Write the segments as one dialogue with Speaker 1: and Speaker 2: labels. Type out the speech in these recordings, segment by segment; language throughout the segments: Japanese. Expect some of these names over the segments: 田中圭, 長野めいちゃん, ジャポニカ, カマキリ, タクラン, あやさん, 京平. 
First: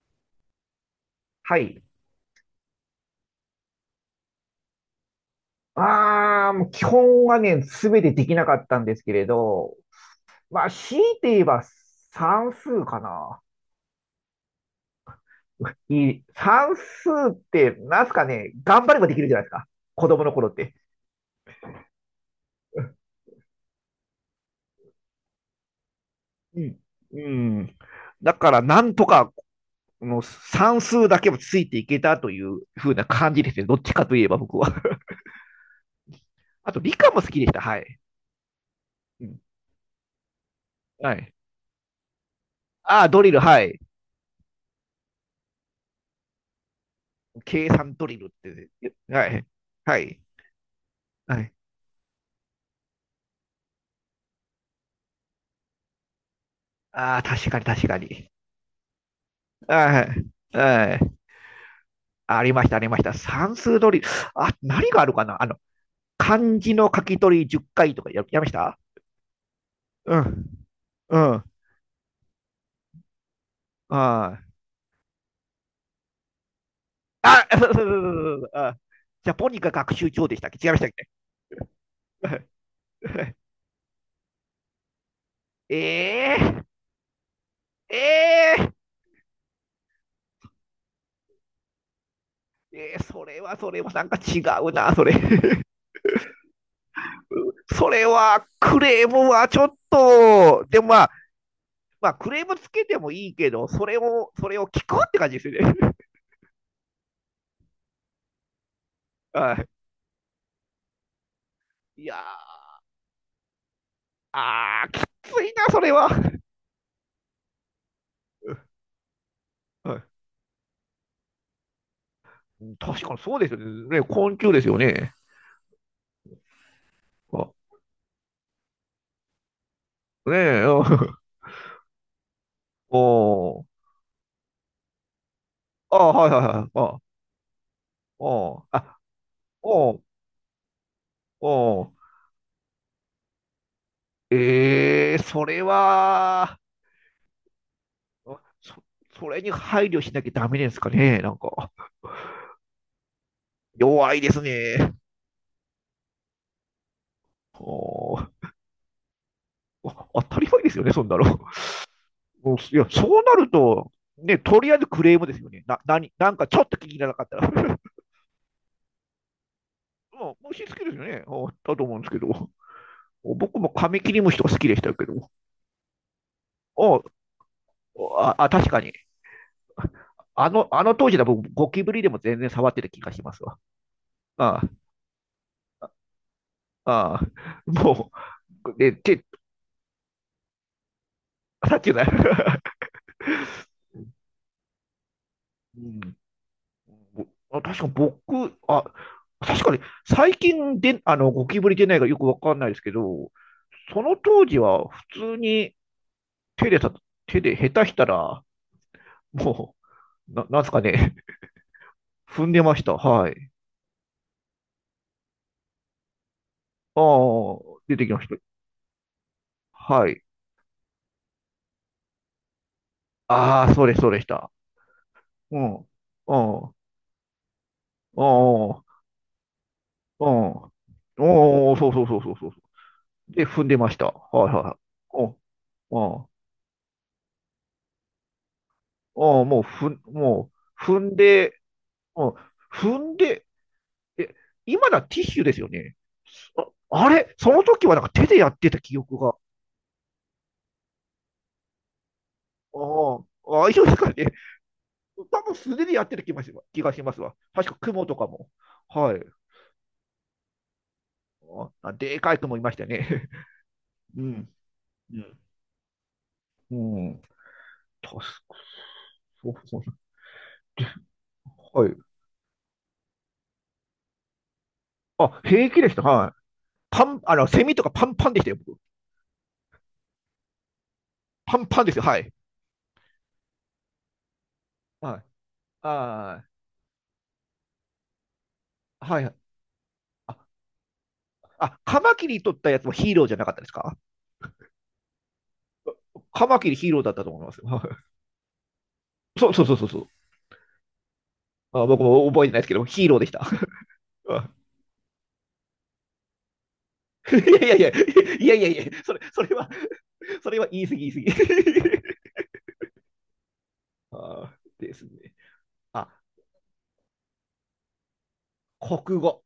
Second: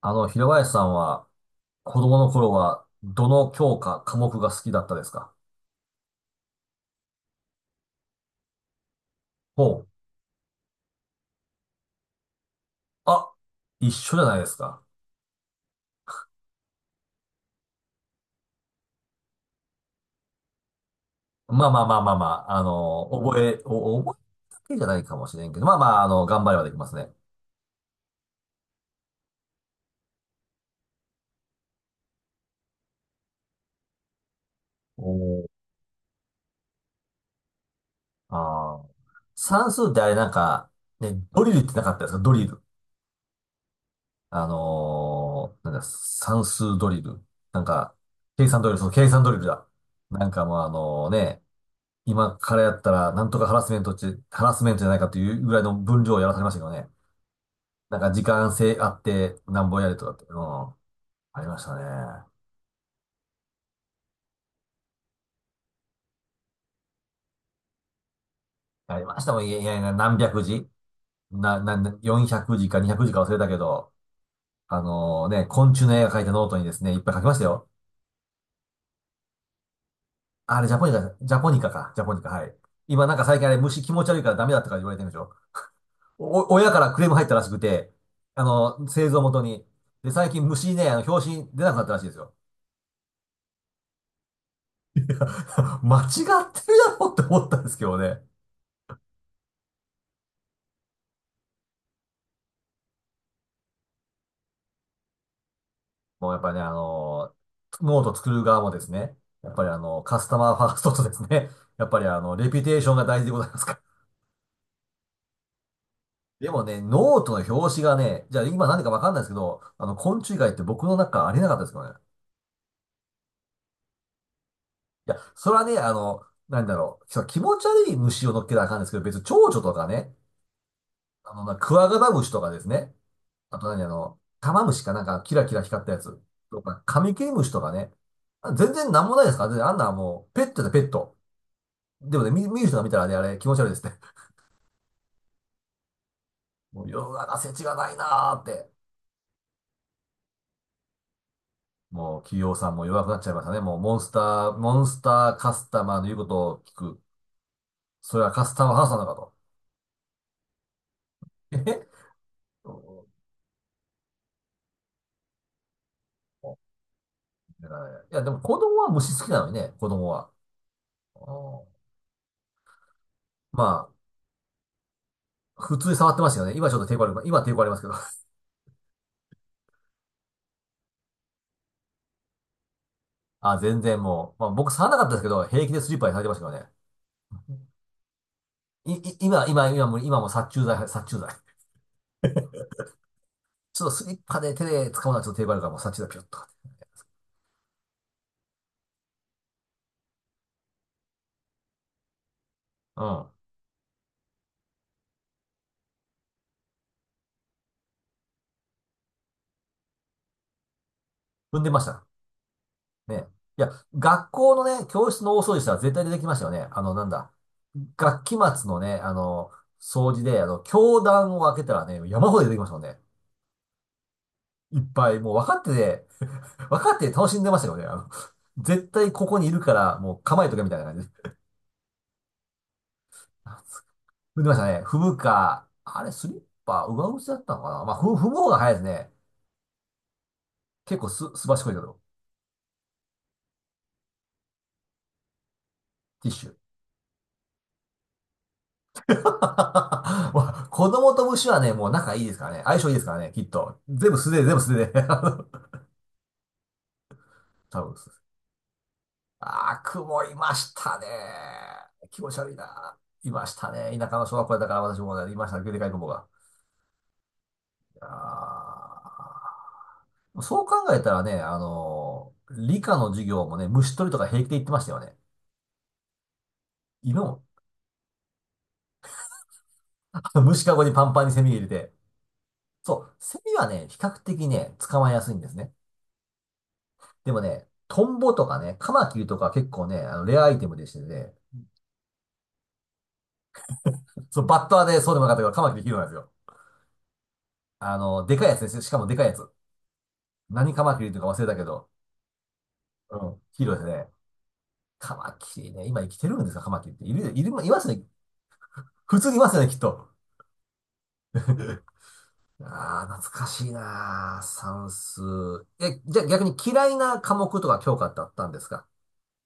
Speaker 1: 平林さんは、
Speaker 2: はい。
Speaker 1: 子供の頃は、どの教科、科目が好きだったですか？
Speaker 2: ああ、もう基本はね、すべてできなかったんですけれど、
Speaker 1: ほう。
Speaker 2: まあ、強いて言えば算数か
Speaker 1: あ、
Speaker 2: な。
Speaker 1: 一緒じゃないですか。
Speaker 2: いい、算数って、なんすかね、頑張ればできるじゃないですか。子供の頃って。
Speaker 1: まあまあまあまあまあ、覚えだけじゃないかもしれんけど、まあまあ、頑張れ
Speaker 2: う
Speaker 1: ばでき
Speaker 2: ん。
Speaker 1: ますね。
Speaker 2: うん。だから、なんとか、の算数だけもついていけたというふうな感じですね。どっちかといえば僕は。
Speaker 1: おー。
Speaker 2: あと、理科も好きでした。はい。
Speaker 1: あー。
Speaker 2: うん。
Speaker 1: 算数ってあれ、ね、
Speaker 2: はい。
Speaker 1: ドリルってなかったですか？ドリル。
Speaker 2: ああ、ドリル、はい。
Speaker 1: なんだ、算数ドリル。なん
Speaker 2: 計
Speaker 1: か、
Speaker 2: 算ドリルっ
Speaker 1: 計算ド
Speaker 2: て、
Speaker 1: リル、そう、計算
Speaker 2: は
Speaker 1: ドリル
Speaker 2: い。
Speaker 1: だ。
Speaker 2: はい。
Speaker 1: なんかもうあの
Speaker 2: は
Speaker 1: ね、
Speaker 2: い。
Speaker 1: 今からやったら、なんとかハラスメントって、ハラスメントじゃないかというぐらいの分量をやらされましたけどね。
Speaker 2: ああ、確かに確か
Speaker 1: なんか時
Speaker 2: に。
Speaker 1: 間制あって、なんぼやれ
Speaker 2: は
Speaker 1: とかって、うん、
Speaker 2: い。はい。
Speaker 1: ありましたね。
Speaker 2: ありました、ありました。算数取り。あ、何があるかな漢字の書き取り10回とかや、やりました。
Speaker 1: ありましたもん、いやいやいや、何
Speaker 2: う
Speaker 1: 百
Speaker 2: ん。
Speaker 1: 字
Speaker 2: うん。
Speaker 1: な、な、400字か200字か忘れたけど、
Speaker 2: はい。
Speaker 1: ね、昆虫の絵が描いたノートにですね、いっぱい書きました
Speaker 2: あ、
Speaker 1: よ。
Speaker 2: そう。あ、ジャポニカ学習帳でしたっけ、
Speaker 1: あれ、
Speaker 2: 違
Speaker 1: ジ
Speaker 2: い
Speaker 1: ャ
Speaker 2: まし
Speaker 1: ポ
Speaker 2: たっ
Speaker 1: ニ
Speaker 2: け？
Speaker 1: カ、ジャポニカか、ジャポニカ、はい。今なんか最近あれ、虫気持ち悪いからダメだったから言われてるんでしょ。
Speaker 2: え、え、
Speaker 1: 親からクレーム入ったらしくて、
Speaker 2: えー
Speaker 1: 製造元に。で、最近虫ね、表紙出なくなったらしいですよ。
Speaker 2: それはそれはなんか違うな、それ。
Speaker 1: 間違ってるだろうって思ったんですけ
Speaker 2: そ
Speaker 1: ど
Speaker 2: れ
Speaker 1: ね。
Speaker 2: はクレームはちょっと、でもまあ、まあ、クレームつけてもいいけど、それを、それを聞くって感じですよね。
Speaker 1: もうやっぱりね、ノート作る側もですね、やっぱ
Speaker 2: は
Speaker 1: りカスタマーファーストとですね、やっぱ
Speaker 2: い。
Speaker 1: り
Speaker 2: いや
Speaker 1: レ
Speaker 2: ー、
Speaker 1: ピュテーションが大事でございますから。
Speaker 2: あー、きついな、それは。
Speaker 1: でもね、ノートの表紙がね、じゃあ今何 でかわかんないですけど、昆
Speaker 2: は
Speaker 1: 虫以外って僕の中ありえなかったですけどね。
Speaker 2: い。確かにそうですよね。ね、昆虫ですよ
Speaker 1: い
Speaker 2: ね。
Speaker 1: や、それはね、なんだろう、そう気
Speaker 2: あ、
Speaker 1: 持ち悪い虫を乗っけたらあかんですけど、別に蝶々とかね、
Speaker 2: ねえ、うん。
Speaker 1: クワガタムシとかです ね、あ
Speaker 2: お
Speaker 1: と
Speaker 2: ー。
Speaker 1: 何あの、玉虫かなんかキラキラ光ったや
Speaker 2: あー、
Speaker 1: つ
Speaker 2: はいはい
Speaker 1: と
Speaker 2: はい。
Speaker 1: か、
Speaker 2: あ、
Speaker 1: カミキリムシとかね。
Speaker 2: おー。
Speaker 1: 全然
Speaker 2: あ、
Speaker 1: なんもないですから、全然あんな、
Speaker 2: おー、
Speaker 1: もう、ペットだ、ペット。
Speaker 2: おー。
Speaker 1: でもね、見る人が見たらね、あれ気持ち悪いですね。
Speaker 2: えー、それは、
Speaker 1: もう世の中世知がないなーって。
Speaker 2: そ、それに配慮しなきゃダメですかね。なんか、
Speaker 1: もう企業さんも弱くなっちゃいましたね。もう
Speaker 2: 弱いです
Speaker 1: モン
Speaker 2: ね。
Speaker 1: スターカスタマーの言うことを聞く。
Speaker 2: お
Speaker 1: それはカ
Speaker 2: ー。
Speaker 1: スタマーハラスなのかと。
Speaker 2: あ、当たり前ですよね、そんなの。
Speaker 1: えへ
Speaker 2: うん、いや、そうなると、ね、とりあえずクレームですよね。な、なに、なんかちょっと気に入らなかった
Speaker 1: だか
Speaker 2: ら。
Speaker 1: らね、いや、でも子供は虫好きなのにね、子供は。
Speaker 2: もう虫好きですよね。だ
Speaker 1: うん、
Speaker 2: と思うんですけど。僕
Speaker 1: ま
Speaker 2: もカミキリムシとか好きでしたけど。
Speaker 1: あ、普通に触ってましたよね。今ちょっと抵
Speaker 2: お、
Speaker 1: 抗ある、今抵抗ありますけど。
Speaker 2: あ、あ、確かに。あの当時だ僕、ゴキブリでも全然触ってた気がします
Speaker 1: あ、
Speaker 2: わ。
Speaker 1: 全然もう、まあ、
Speaker 2: あ
Speaker 1: 僕触らなかったですけど、平気でスリッパにされてましたからね。
Speaker 2: あ、ああ、もう、
Speaker 1: い、
Speaker 2: で、
Speaker 1: い、
Speaker 2: 手
Speaker 1: 今、今、今も、今も殺虫剤、殺虫剤。
Speaker 2: さっきの、
Speaker 1: ちょっとスリッパで手で掴むのはちょっと手張るから、もう
Speaker 2: う
Speaker 1: 殺虫
Speaker 2: ん、
Speaker 1: 剤ピュッとかって。
Speaker 2: あ、確か僕、あ、確かに最近で、あの、ゴキブリ出ないかよくわかんないですけ
Speaker 1: うん。
Speaker 2: ど、その当時は普通に手でさ、手で下手したら、もう、な、なんすかね、
Speaker 1: 踏んでました。
Speaker 2: 踏んでました。
Speaker 1: ね。
Speaker 2: はい。
Speaker 1: いや、学校のね、教室の大掃除したら絶対出てきましたよね。
Speaker 2: あ
Speaker 1: なんだ。
Speaker 2: あ、出てきま
Speaker 1: 学
Speaker 2: し
Speaker 1: 期
Speaker 2: た。
Speaker 1: 末のね、
Speaker 2: は
Speaker 1: 掃
Speaker 2: い。
Speaker 1: 除で、教壇を開けたらね、山ほど出てきましたもんね。
Speaker 2: ああ、そうです、そうでした。
Speaker 1: いっぱい、もう分か
Speaker 2: う
Speaker 1: って
Speaker 2: ん。うん。
Speaker 1: て、
Speaker 2: う
Speaker 1: 分かって楽しんでましたよね。
Speaker 2: ん。う
Speaker 1: 絶
Speaker 2: ん。
Speaker 1: 対ここにいるから、もう
Speaker 2: うん、
Speaker 1: 構えとけみたいな感じで。
Speaker 2: おー、そう。で、踏んでました。
Speaker 1: 踏んで
Speaker 2: は
Speaker 1: ま
Speaker 2: い
Speaker 1: し
Speaker 2: はい
Speaker 1: た
Speaker 2: は
Speaker 1: ね。踏む
Speaker 2: い。うん。
Speaker 1: か、あれ、
Speaker 2: うん。
Speaker 1: スリッパ、上靴だったのかな。まあ、踏む方が早いですね。
Speaker 2: うん。もう、ふん、もう、
Speaker 1: 結
Speaker 2: 踏
Speaker 1: 構
Speaker 2: ん
Speaker 1: す、すば
Speaker 2: で、
Speaker 1: しこいけど、
Speaker 2: うん。踏んで、え、今だティッシュですよね。
Speaker 1: ティッシュ。
Speaker 2: あ、あれその時はなんか手でやってた記 憶が。
Speaker 1: まあ子供と虫はね、もう仲いいですからね。相性いいですから
Speaker 2: あ
Speaker 1: ね、きっ
Speaker 2: あ、あ、
Speaker 1: と。
Speaker 2: 一緒です
Speaker 1: 全
Speaker 2: か
Speaker 1: 部
Speaker 2: ね。
Speaker 1: 素手で、全部素手で。
Speaker 2: 多分素手でやってる気がしますわ。確か
Speaker 1: 多分そ
Speaker 2: 雲
Speaker 1: うで
Speaker 2: と
Speaker 1: す。
Speaker 2: かも。はい。
Speaker 1: 雲いましたね。
Speaker 2: あ、で
Speaker 1: 気持
Speaker 2: か
Speaker 1: ち
Speaker 2: い
Speaker 1: 悪い
Speaker 2: 雲いました
Speaker 1: な。
Speaker 2: ね。
Speaker 1: いましたね。田舎
Speaker 2: う
Speaker 1: の小学
Speaker 2: ん。
Speaker 1: 校だから私も
Speaker 2: う
Speaker 1: ね、いましたね。でかい雲が。
Speaker 2: んうん。
Speaker 1: いや
Speaker 2: 確か、そうそう。
Speaker 1: ー、そう考えたらね、
Speaker 2: はい。
Speaker 1: 理科の授業もね、虫取りとか平気で言ってましたよね。
Speaker 2: あ、平気でした。はい。パ
Speaker 1: 今
Speaker 2: ン、あ
Speaker 1: も、
Speaker 2: の、セミとかパンパンでしたよ、僕。
Speaker 1: 虫かごにパンパンにセミ
Speaker 2: パ
Speaker 1: 入
Speaker 2: ン
Speaker 1: れ
Speaker 2: パン
Speaker 1: て。
Speaker 2: ですよ、はい。
Speaker 1: そう、セミはね、比較的ね、捕まえ
Speaker 2: は
Speaker 1: や
Speaker 2: い。
Speaker 1: すいんですね。
Speaker 2: あ
Speaker 1: でもね、トンボとかね、カ
Speaker 2: ー、
Speaker 1: マキ
Speaker 2: は
Speaker 1: リと
Speaker 2: い、
Speaker 1: か結構ね、
Speaker 2: あ、
Speaker 1: レアアイテムでしてね、
Speaker 2: あ、カマキリ取ったやつもヒーローじゃなかったですか？
Speaker 1: そう、バッターでそうでもなかったけど、カマキリヒーローなんですよ。
Speaker 2: カマキリヒーローだったと思いますよ。はい、
Speaker 1: でかいやつですよ。しかもでかいやつ。
Speaker 2: そう。
Speaker 1: 何カマキリとか忘れたけ
Speaker 2: あ、
Speaker 1: ど、
Speaker 2: 僕も覚えてないですけど、ヒー
Speaker 1: う
Speaker 2: ローでした。
Speaker 1: ん、ヒーローですね。
Speaker 2: あ、
Speaker 1: カマキリね、今生きてるんですか、カマキリって。いる、いる、
Speaker 2: いやい
Speaker 1: い
Speaker 2: や
Speaker 1: ま
Speaker 2: い
Speaker 1: す
Speaker 2: や、
Speaker 1: ね。
Speaker 2: いや、そ
Speaker 1: 普
Speaker 2: れ、
Speaker 1: 通にい
Speaker 2: そ
Speaker 1: ま
Speaker 2: れ
Speaker 1: すよね、
Speaker 2: は、
Speaker 1: きっと。
Speaker 2: それは言い過ぎ言い過 ぎ。
Speaker 1: ああ、懐かしいなあ、
Speaker 2: あー、
Speaker 1: 算
Speaker 2: です
Speaker 1: 数。
Speaker 2: ね。
Speaker 1: え、
Speaker 2: あ、
Speaker 1: じゃあ逆に嫌いな科目とか教科ってあったんですか？
Speaker 2: 国語。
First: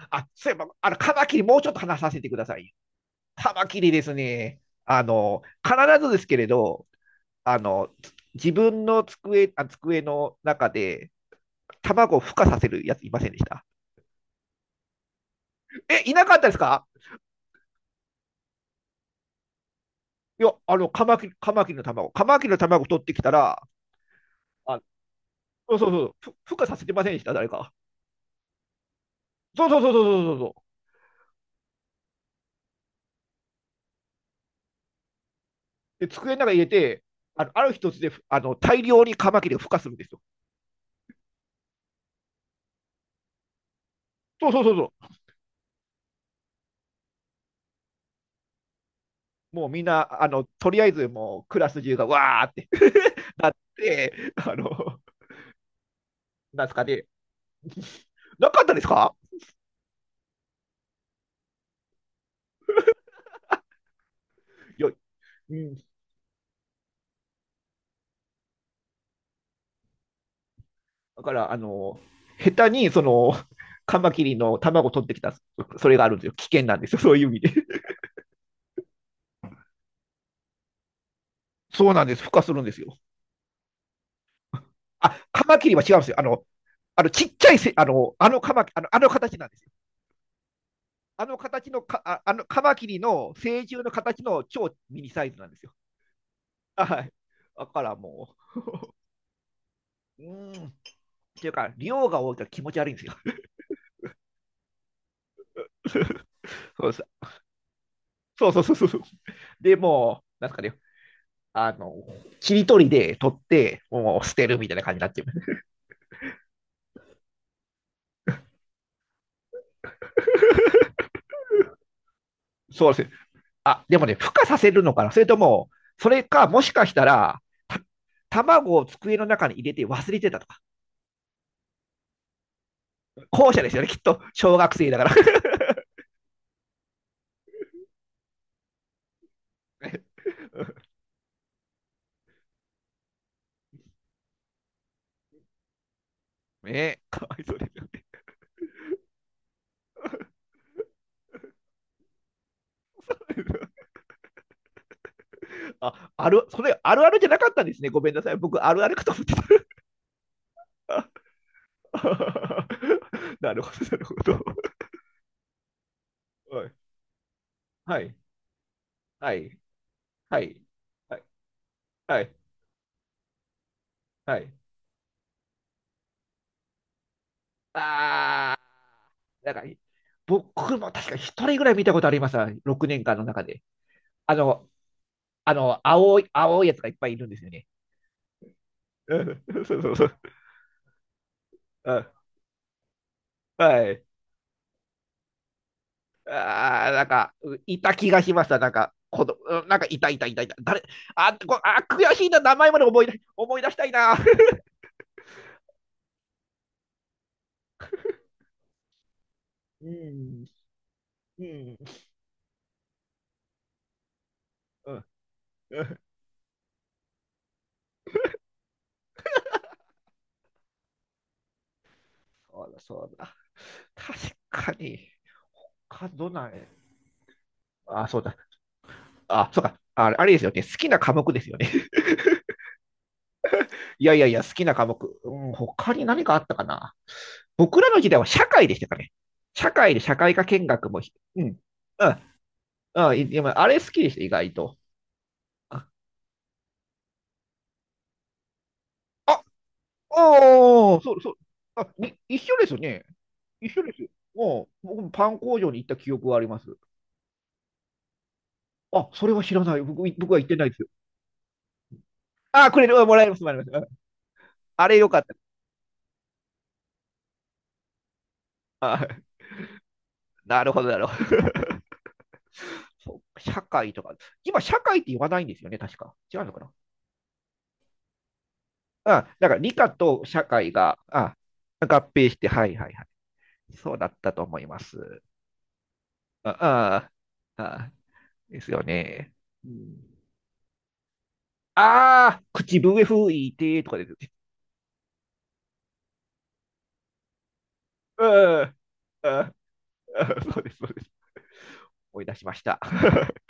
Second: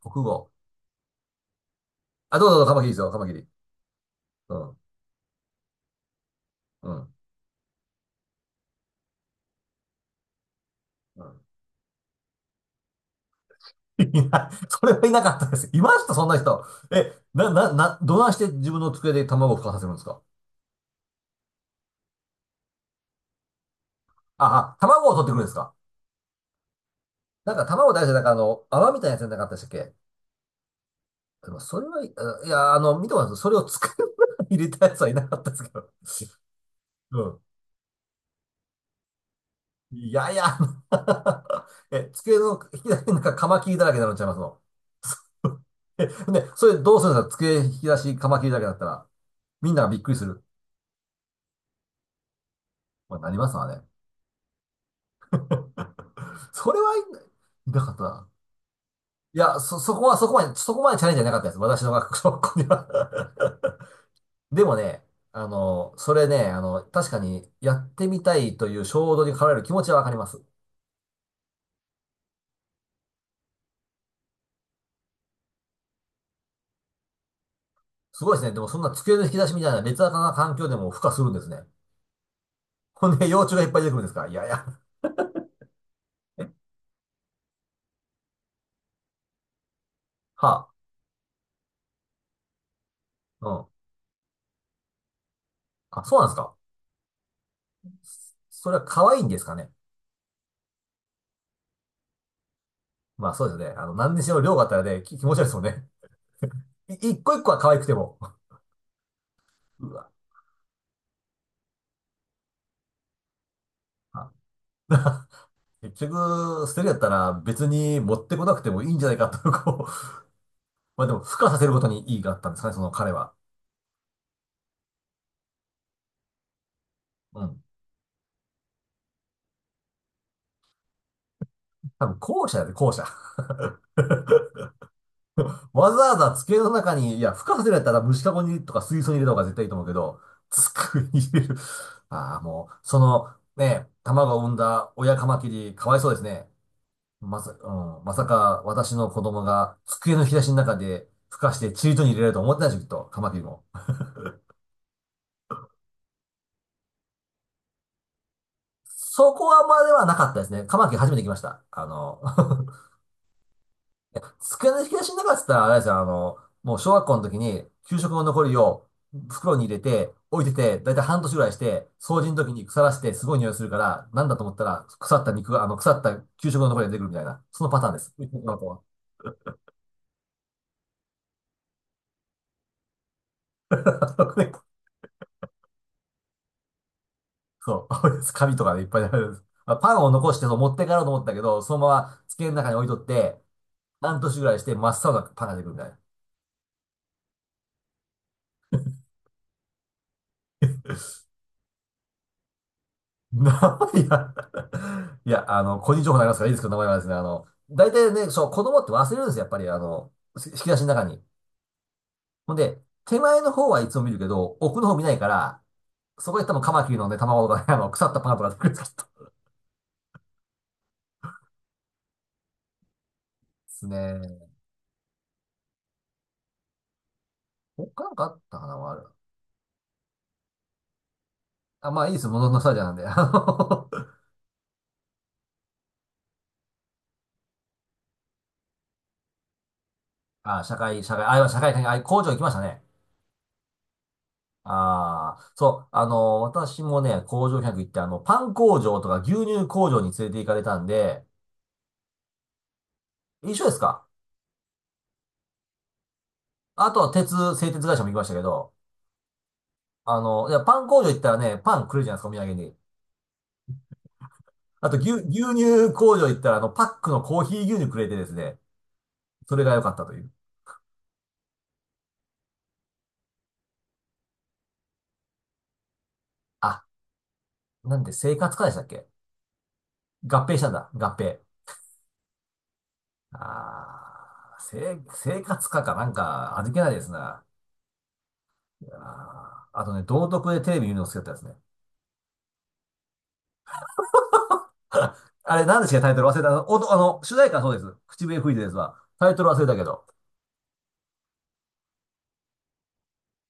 Speaker 1: 国
Speaker 2: あ、
Speaker 1: 語。
Speaker 2: そういえば、あの、カマキリもうちょっと話させてく
Speaker 1: あ、ど
Speaker 2: だ
Speaker 1: うぞ
Speaker 2: さ
Speaker 1: どうぞ、カ
Speaker 2: い。
Speaker 1: マキリですよ、カマキリ。
Speaker 2: カマキリです
Speaker 1: う
Speaker 2: ね、
Speaker 1: ん、
Speaker 2: あの、必ずですけれど、
Speaker 1: うん、
Speaker 2: あの、自分の机、あ、机の中で
Speaker 1: うん。
Speaker 2: 卵を孵化させるやついませんでした？
Speaker 1: いや、それはいなかったです。いま
Speaker 2: え、
Speaker 1: した
Speaker 2: い
Speaker 1: そ
Speaker 2: な
Speaker 1: ん
Speaker 2: か
Speaker 1: な
Speaker 2: ったです
Speaker 1: 人。
Speaker 2: か？
Speaker 1: え、な、な、な、どないして自分の机で卵を孵化させるんですか？
Speaker 2: いや、あの、カマキリ、カマキリの卵、カマキリの卵取ってきたら、あ、
Speaker 1: 卵を取ってくるんですか？
Speaker 2: そう、ふ孵化させてませんでした誰か。
Speaker 1: 卵大事だから、泡みたいなやつじゃなかったでした
Speaker 2: そう
Speaker 1: っ
Speaker 2: そうそう
Speaker 1: け？
Speaker 2: そうそうそうそう。
Speaker 1: でも、それはい、あいや、あの、見てます。それを机の中に入れたやつはいなかったですけど。
Speaker 2: で、机の中に入れて、
Speaker 1: うん。
Speaker 2: あの、ある一つで、あの、大量にカマキリが孵化するんです
Speaker 1: い
Speaker 2: よ。
Speaker 1: やいや、え、机の引き出しなんかカマキリだらけになっちゃいます
Speaker 2: そう
Speaker 1: の。
Speaker 2: そうそうそう。
Speaker 1: え、でそれどうするんですか？机引き出しカマキリだらけだったら、
Speaker 2: もう
Speaker 1: みん
Speaker 2: み
Speaker 1: な
Speaker 2: ん
Speaker 1: がびっ
Speaker 2: な、
Speaker 1: くりす
Speaker 2: あ
Speaker 1: る。
Speaker 2: の、とりあえずもうクラス中がわーって、
Speaker 1: まあ、な りま
Speaker 2: なっ
Speaker 1: すわね。
Speaker 2: て、あの、なんで
Speaker 1: そ
Speaker 2: す
Speaker 1: れ
Speaker 2: か
Speaker 1: は
Speaker 2: ね。
Speaker 1: いな、かったな。
Speaker 2: なかったですか？
Speaker 1: いや、そこは、そこまでチャレンジじゃなかったです。私の学校には。 でも
Speaker 2: いや、
Speaker 1: ね、
Speaker 2: うん。
Speaker 1: それね、確かにやってみたいという衝動に駆られる気持ちはわかります。
Speaker 2: だから、あの、下手に、その、カマキリの卵取ってきた、それがあるんですよ。危険なんですよ。そういう意味で。
Speaker 1: すごいですね。でもそんな机の引き出しみたいな劣悪な環境でも孵化するんですね。
Speaker 2: そうなんです。孵化するんですよ。
Speaker 1: ほんで、幼虫がいっぱい出てくるんですから。いやいや。
Speaker 2: あ、カマキリは違うんですよ。あの、あのちっちゃいせ、あの、あのカマキリあの、あの形なんですよ。
Speaker 1: はあ。
Speaker 2: あの形のか、あ、あのカマキリの
Speaker 1: う
Speaker 2: 成
Speaker 1: ん。
Speaker 2: 獣の形の超ミニサイズなんですよ。
Speaker 1: あ、そうなんですか。
Speaker 2: はい。だからも
Speaker 1: それは可愛いんですかね。
Speaker 2: う、うーん、っていうか、量が多いから気持ち悪いんですよ。
Speaker 1: まあそうですね。何にしろ量があったらね、気持ち悪いですもんね。
Speaker 2: そうです、
Speaker 1: 一個一個は可愛くても。
Speaker 2: そう。で
Speaker 1: うわ。
Speaker 2: もなんですかね、あの、切り取りで取って、もう
Speaker 1: あ。
Speaker 2: 捨てるみたいな感じになっちゃ う。
Speaker 1: 結局、捨てるやったら別に持ってこなくてもいいんじゃないかと、こう、まあでも、付加させることに意義があったんですかね、その
Speaker 2: そうです。
Speaker 1: 彼は。
Speaker 2: あ、でもね、孵化させるのかな、それとも、それか、もしかした
Speaker 1: う
Speaker 2: ら、
Speaker 1: ん。
Speaker 2: た卵を机の中に入れて忘れてたとか。
Speaker 1: 多分、後者やで、後者。
Speaker 2: 後者ですよね、きっと。小学生だから。
Speaker 1: わざわざ机の中に、いや、付加させるやったら虫かごにとか水槽に入れた方が絶対いいと思うけど、机に入れる。ああ、もう、ね、卵を産んだ親カマキリ、かわいそうですね。
Speaker 2: ねえ、かわいそうで
Speaker 1: う
Speaker 2: すよ。
Speaker 1: ん、まさか私の子供が机の引き出しの中で孵化してチリトに入れられると思ってないでしょ、きっと、カマキリも。
Speaker 2: あ、ある、それあるあるじゃなかったんですね。ごめんなさい。僕、あるあるかと思っ
Speaker 1: そ
Speaker 2: てた。
Speaker 1: こはまではなかったですね。カマキリ初めて来ました。
Speaker 2: なるほど、なるほど。
Speaker 1: 机の引き出しの中って言ったら、あれですよ、
Speaker 2: は
Speaker 1: も
Speaker 2: い、
Speaker 1: う小学校の時に給
Speaker 2: は
Speaker 1: 食
Speaker 2: い、
Speaker 1: の残りを袋に入れて
Speaker 2: は
Speaker 1: 置
Speaker 2: い、
Speaker 1: い
Speaker 2: は
Speaker 1: て
Speaker 2: い、
Speaker 1: て、だいたい半年ぐらいして、掃
Speaker 2: は
Speaker 1: 除
Speaker 2: い、
Speaker 1: の時に腐らしてすごい匂いするから、なんだ
Speaker 2: は
Speaker 1: と思
Speaker 2: い。
Speaker 1: ったら腐った肉が、腐った給食の残りが出てくるみたいな、そのパターンです。女の
Speaker 2: あ
Speaker 1: 子は。
Speaker 2: ー、なんか、僕も確か一人ぐらい見たことありますわ、6年間の中で。あの、青いやつがいっぱいいるんですよね。
Speaker 1: そう、紙とかでいっぱいあ
Speaker 2: う
Speaker 1: るんです。
Speaker 2: ん、
Speaker 1: まあ
Speaker 2: そうそ
Speaker 1: パ
Speaker 2: う
Speaker 1: ン
Speaker 2: そ
Speaker 1: を
Speaker 2: う。
Speaker 1: 残してそう持って帰ろうと思ったけど、そのま
Speaker 2: うん、
Speaker 1: ま机の中に置いとって、
Speaker 2: はい。
Speaker 1: 半年ぐらいして真っ青なパンが出てくるみたいな。
Speaker 2: ああ、なんか、ういた気がしました、なんか、この、うん、なんか、いた、誰、あ、こ、あ、悔しいな、名前まで思い出、思い出したい
Speaker 1: い
Speaker 2: な。
Speaker 1: や、いや、個人情報になりますからいいですけど、名前はですね、大体ね、そう、子供って忘れるんですよ、やっぱり、
Speaker 2: うん。
Speaker 1: 引き出しの中に。
Speaker 2: うん。
Speaker 1: ほんで、手前の方はいつも見るけど、奥の
Speaker 2: う
Speaker 1: 方見
Speaker 2: ん。
Speaker 1: ないから、
Speaker 2: うん、
Speaker 1: そこで多分カマキリのね、卵とかね、腐ったパンとか出てくるんですけどで
Speaker 2: そうだ、そうだ。
Speaker 1: す
Speaker 2: 確
Speaker 1: ね。
Speaker 2: かに、他どんない、
Speaker 1: 他
Speaker 2: あ、
Speaker 1: なん
Speaker 2: そ
Speaker 1: か
Speaker 2: う
Speaker 1: あ
Speaker 2: だ。
Speaker 1: ったかな、ある。
Speaker 2: あ、そうか。あ、あれですよね。好きな科目ですよね。
Speaker 1: あ、まあいいです、もののスタジアなんで。
Speaker 2: いや、好きな科目。うん、他に何かあったかな。僕らの時代は社会でしたかね。社会で社会 科
Speaker 1: あ、
Speaker 2: 見
Speaker 1: 社
Speaker 2: 学も。
Speaker 1: 会、社会、あ、
Speaker 2: うん。
Speaker 1: 今社会科に、あ、
Speaker 2: う
Speaker 1: 工
Speaker 2: ん。
Speaker 1: 場行きましたね。
Speaker 2: うん、い。でもあれ好きでした、意外と。
Speaker 1: ああ、そ
Speaker 2: あ、
Speaker 1: う、私もね、工場見学行って、パン工場とか牛
Speaker 2: あ、
Speaker 1: 乳工場に連れて行かれたん
Speaker 2: おー、そう、
Speaker 1: で、
Speaker 2: そう。あ、に一緒ですよね。
Speaker 1: 一緒で
Speaker 2: 一
Speaker 1: す
Speaker 2: 緒です
Speaker 1: か？
Speaker 2: よ。もう、僕もパン工場に行った記憶はあります。
Speaker 1: あとは鉄、製鉄会社も行きましたけど、
Speaker 2: あ、それは知らない。僕、僕は行っ
Speaker 1: い
Speaker 2: て
Speaker 1: や、
Speaker 2: ないで
Speaker 1: パ
Speaker 2: す
Speaker 1: ン
Speaker 2: よ。
Speaker 1: 工場行ったらね、パンくれるじゃないですか、お土産
Speaker 2: あ、
Speaker 1: に。
Speaker 2: くれる。うん、もらえます。うん、あ
Speaker 1: あ
Speaker 2: れ
Speaker 1: と、
Speaker 2: よ
Speaker 1: 牛、
Speaker 2: かっ
Speaker 1: 牛
Speaker 2: た。
Speaker 1: 乳工場行ったら、パックのコーヒー牛乳くれてですね、
Speaker 2: あ、
Speaker 1: それが良かったという。
Speaker 2: なるほど、なるほど。そう社会とか。今、社会って言わないんですよね、確か。違うのかな？
Speaker 1: あ、なんで、生活科でしたっけ？
Speaker 2: あ、だから理科と社
Speaker 1: 合併したん
Speaker 2: 会
Speaker 1: だ、
Speaker 2: が、
Speaker 1: 合
Speaker 2: あ、
Speaker 1: 併。
Speaker 2: 合併して、はいはいはい。そうだったと
Speaker 1: あ
Speaker 2: 思
Speaker 1: ー、
Speaker 2: いま
Speaker 1: 生、
Speaker 2: す。
Speaker 1: 生活科かなんか、味気ないです
Speaker 2: あ
Speaker 1: な。
Speaker 2: あ、あ、ですよ
Speaker 1: いやー、
Speaker 2: ね。う
Speaker 1: あとね、
Speaker 2: ん、
Speaker 1: 道徳でテレビ見るの好きだったですね。
Speaker 2: ああ、口笛吹いてとかですよね。
Speaker 1: あれ、なんでしたっけ？タイトル忘れた。あの、おとあの、主題歌そうです。
Speaker 2: う
Speaker 1: 口笛吹いて
Speaker 2: ん、
Speaker 1: で
Speaker 2: あ
Speaker 1: すわ。タイトル
Speaker 2: あ、
Speaker 1: 忘れたけど。
Speaker 2: そうです、そうです。思い出しました。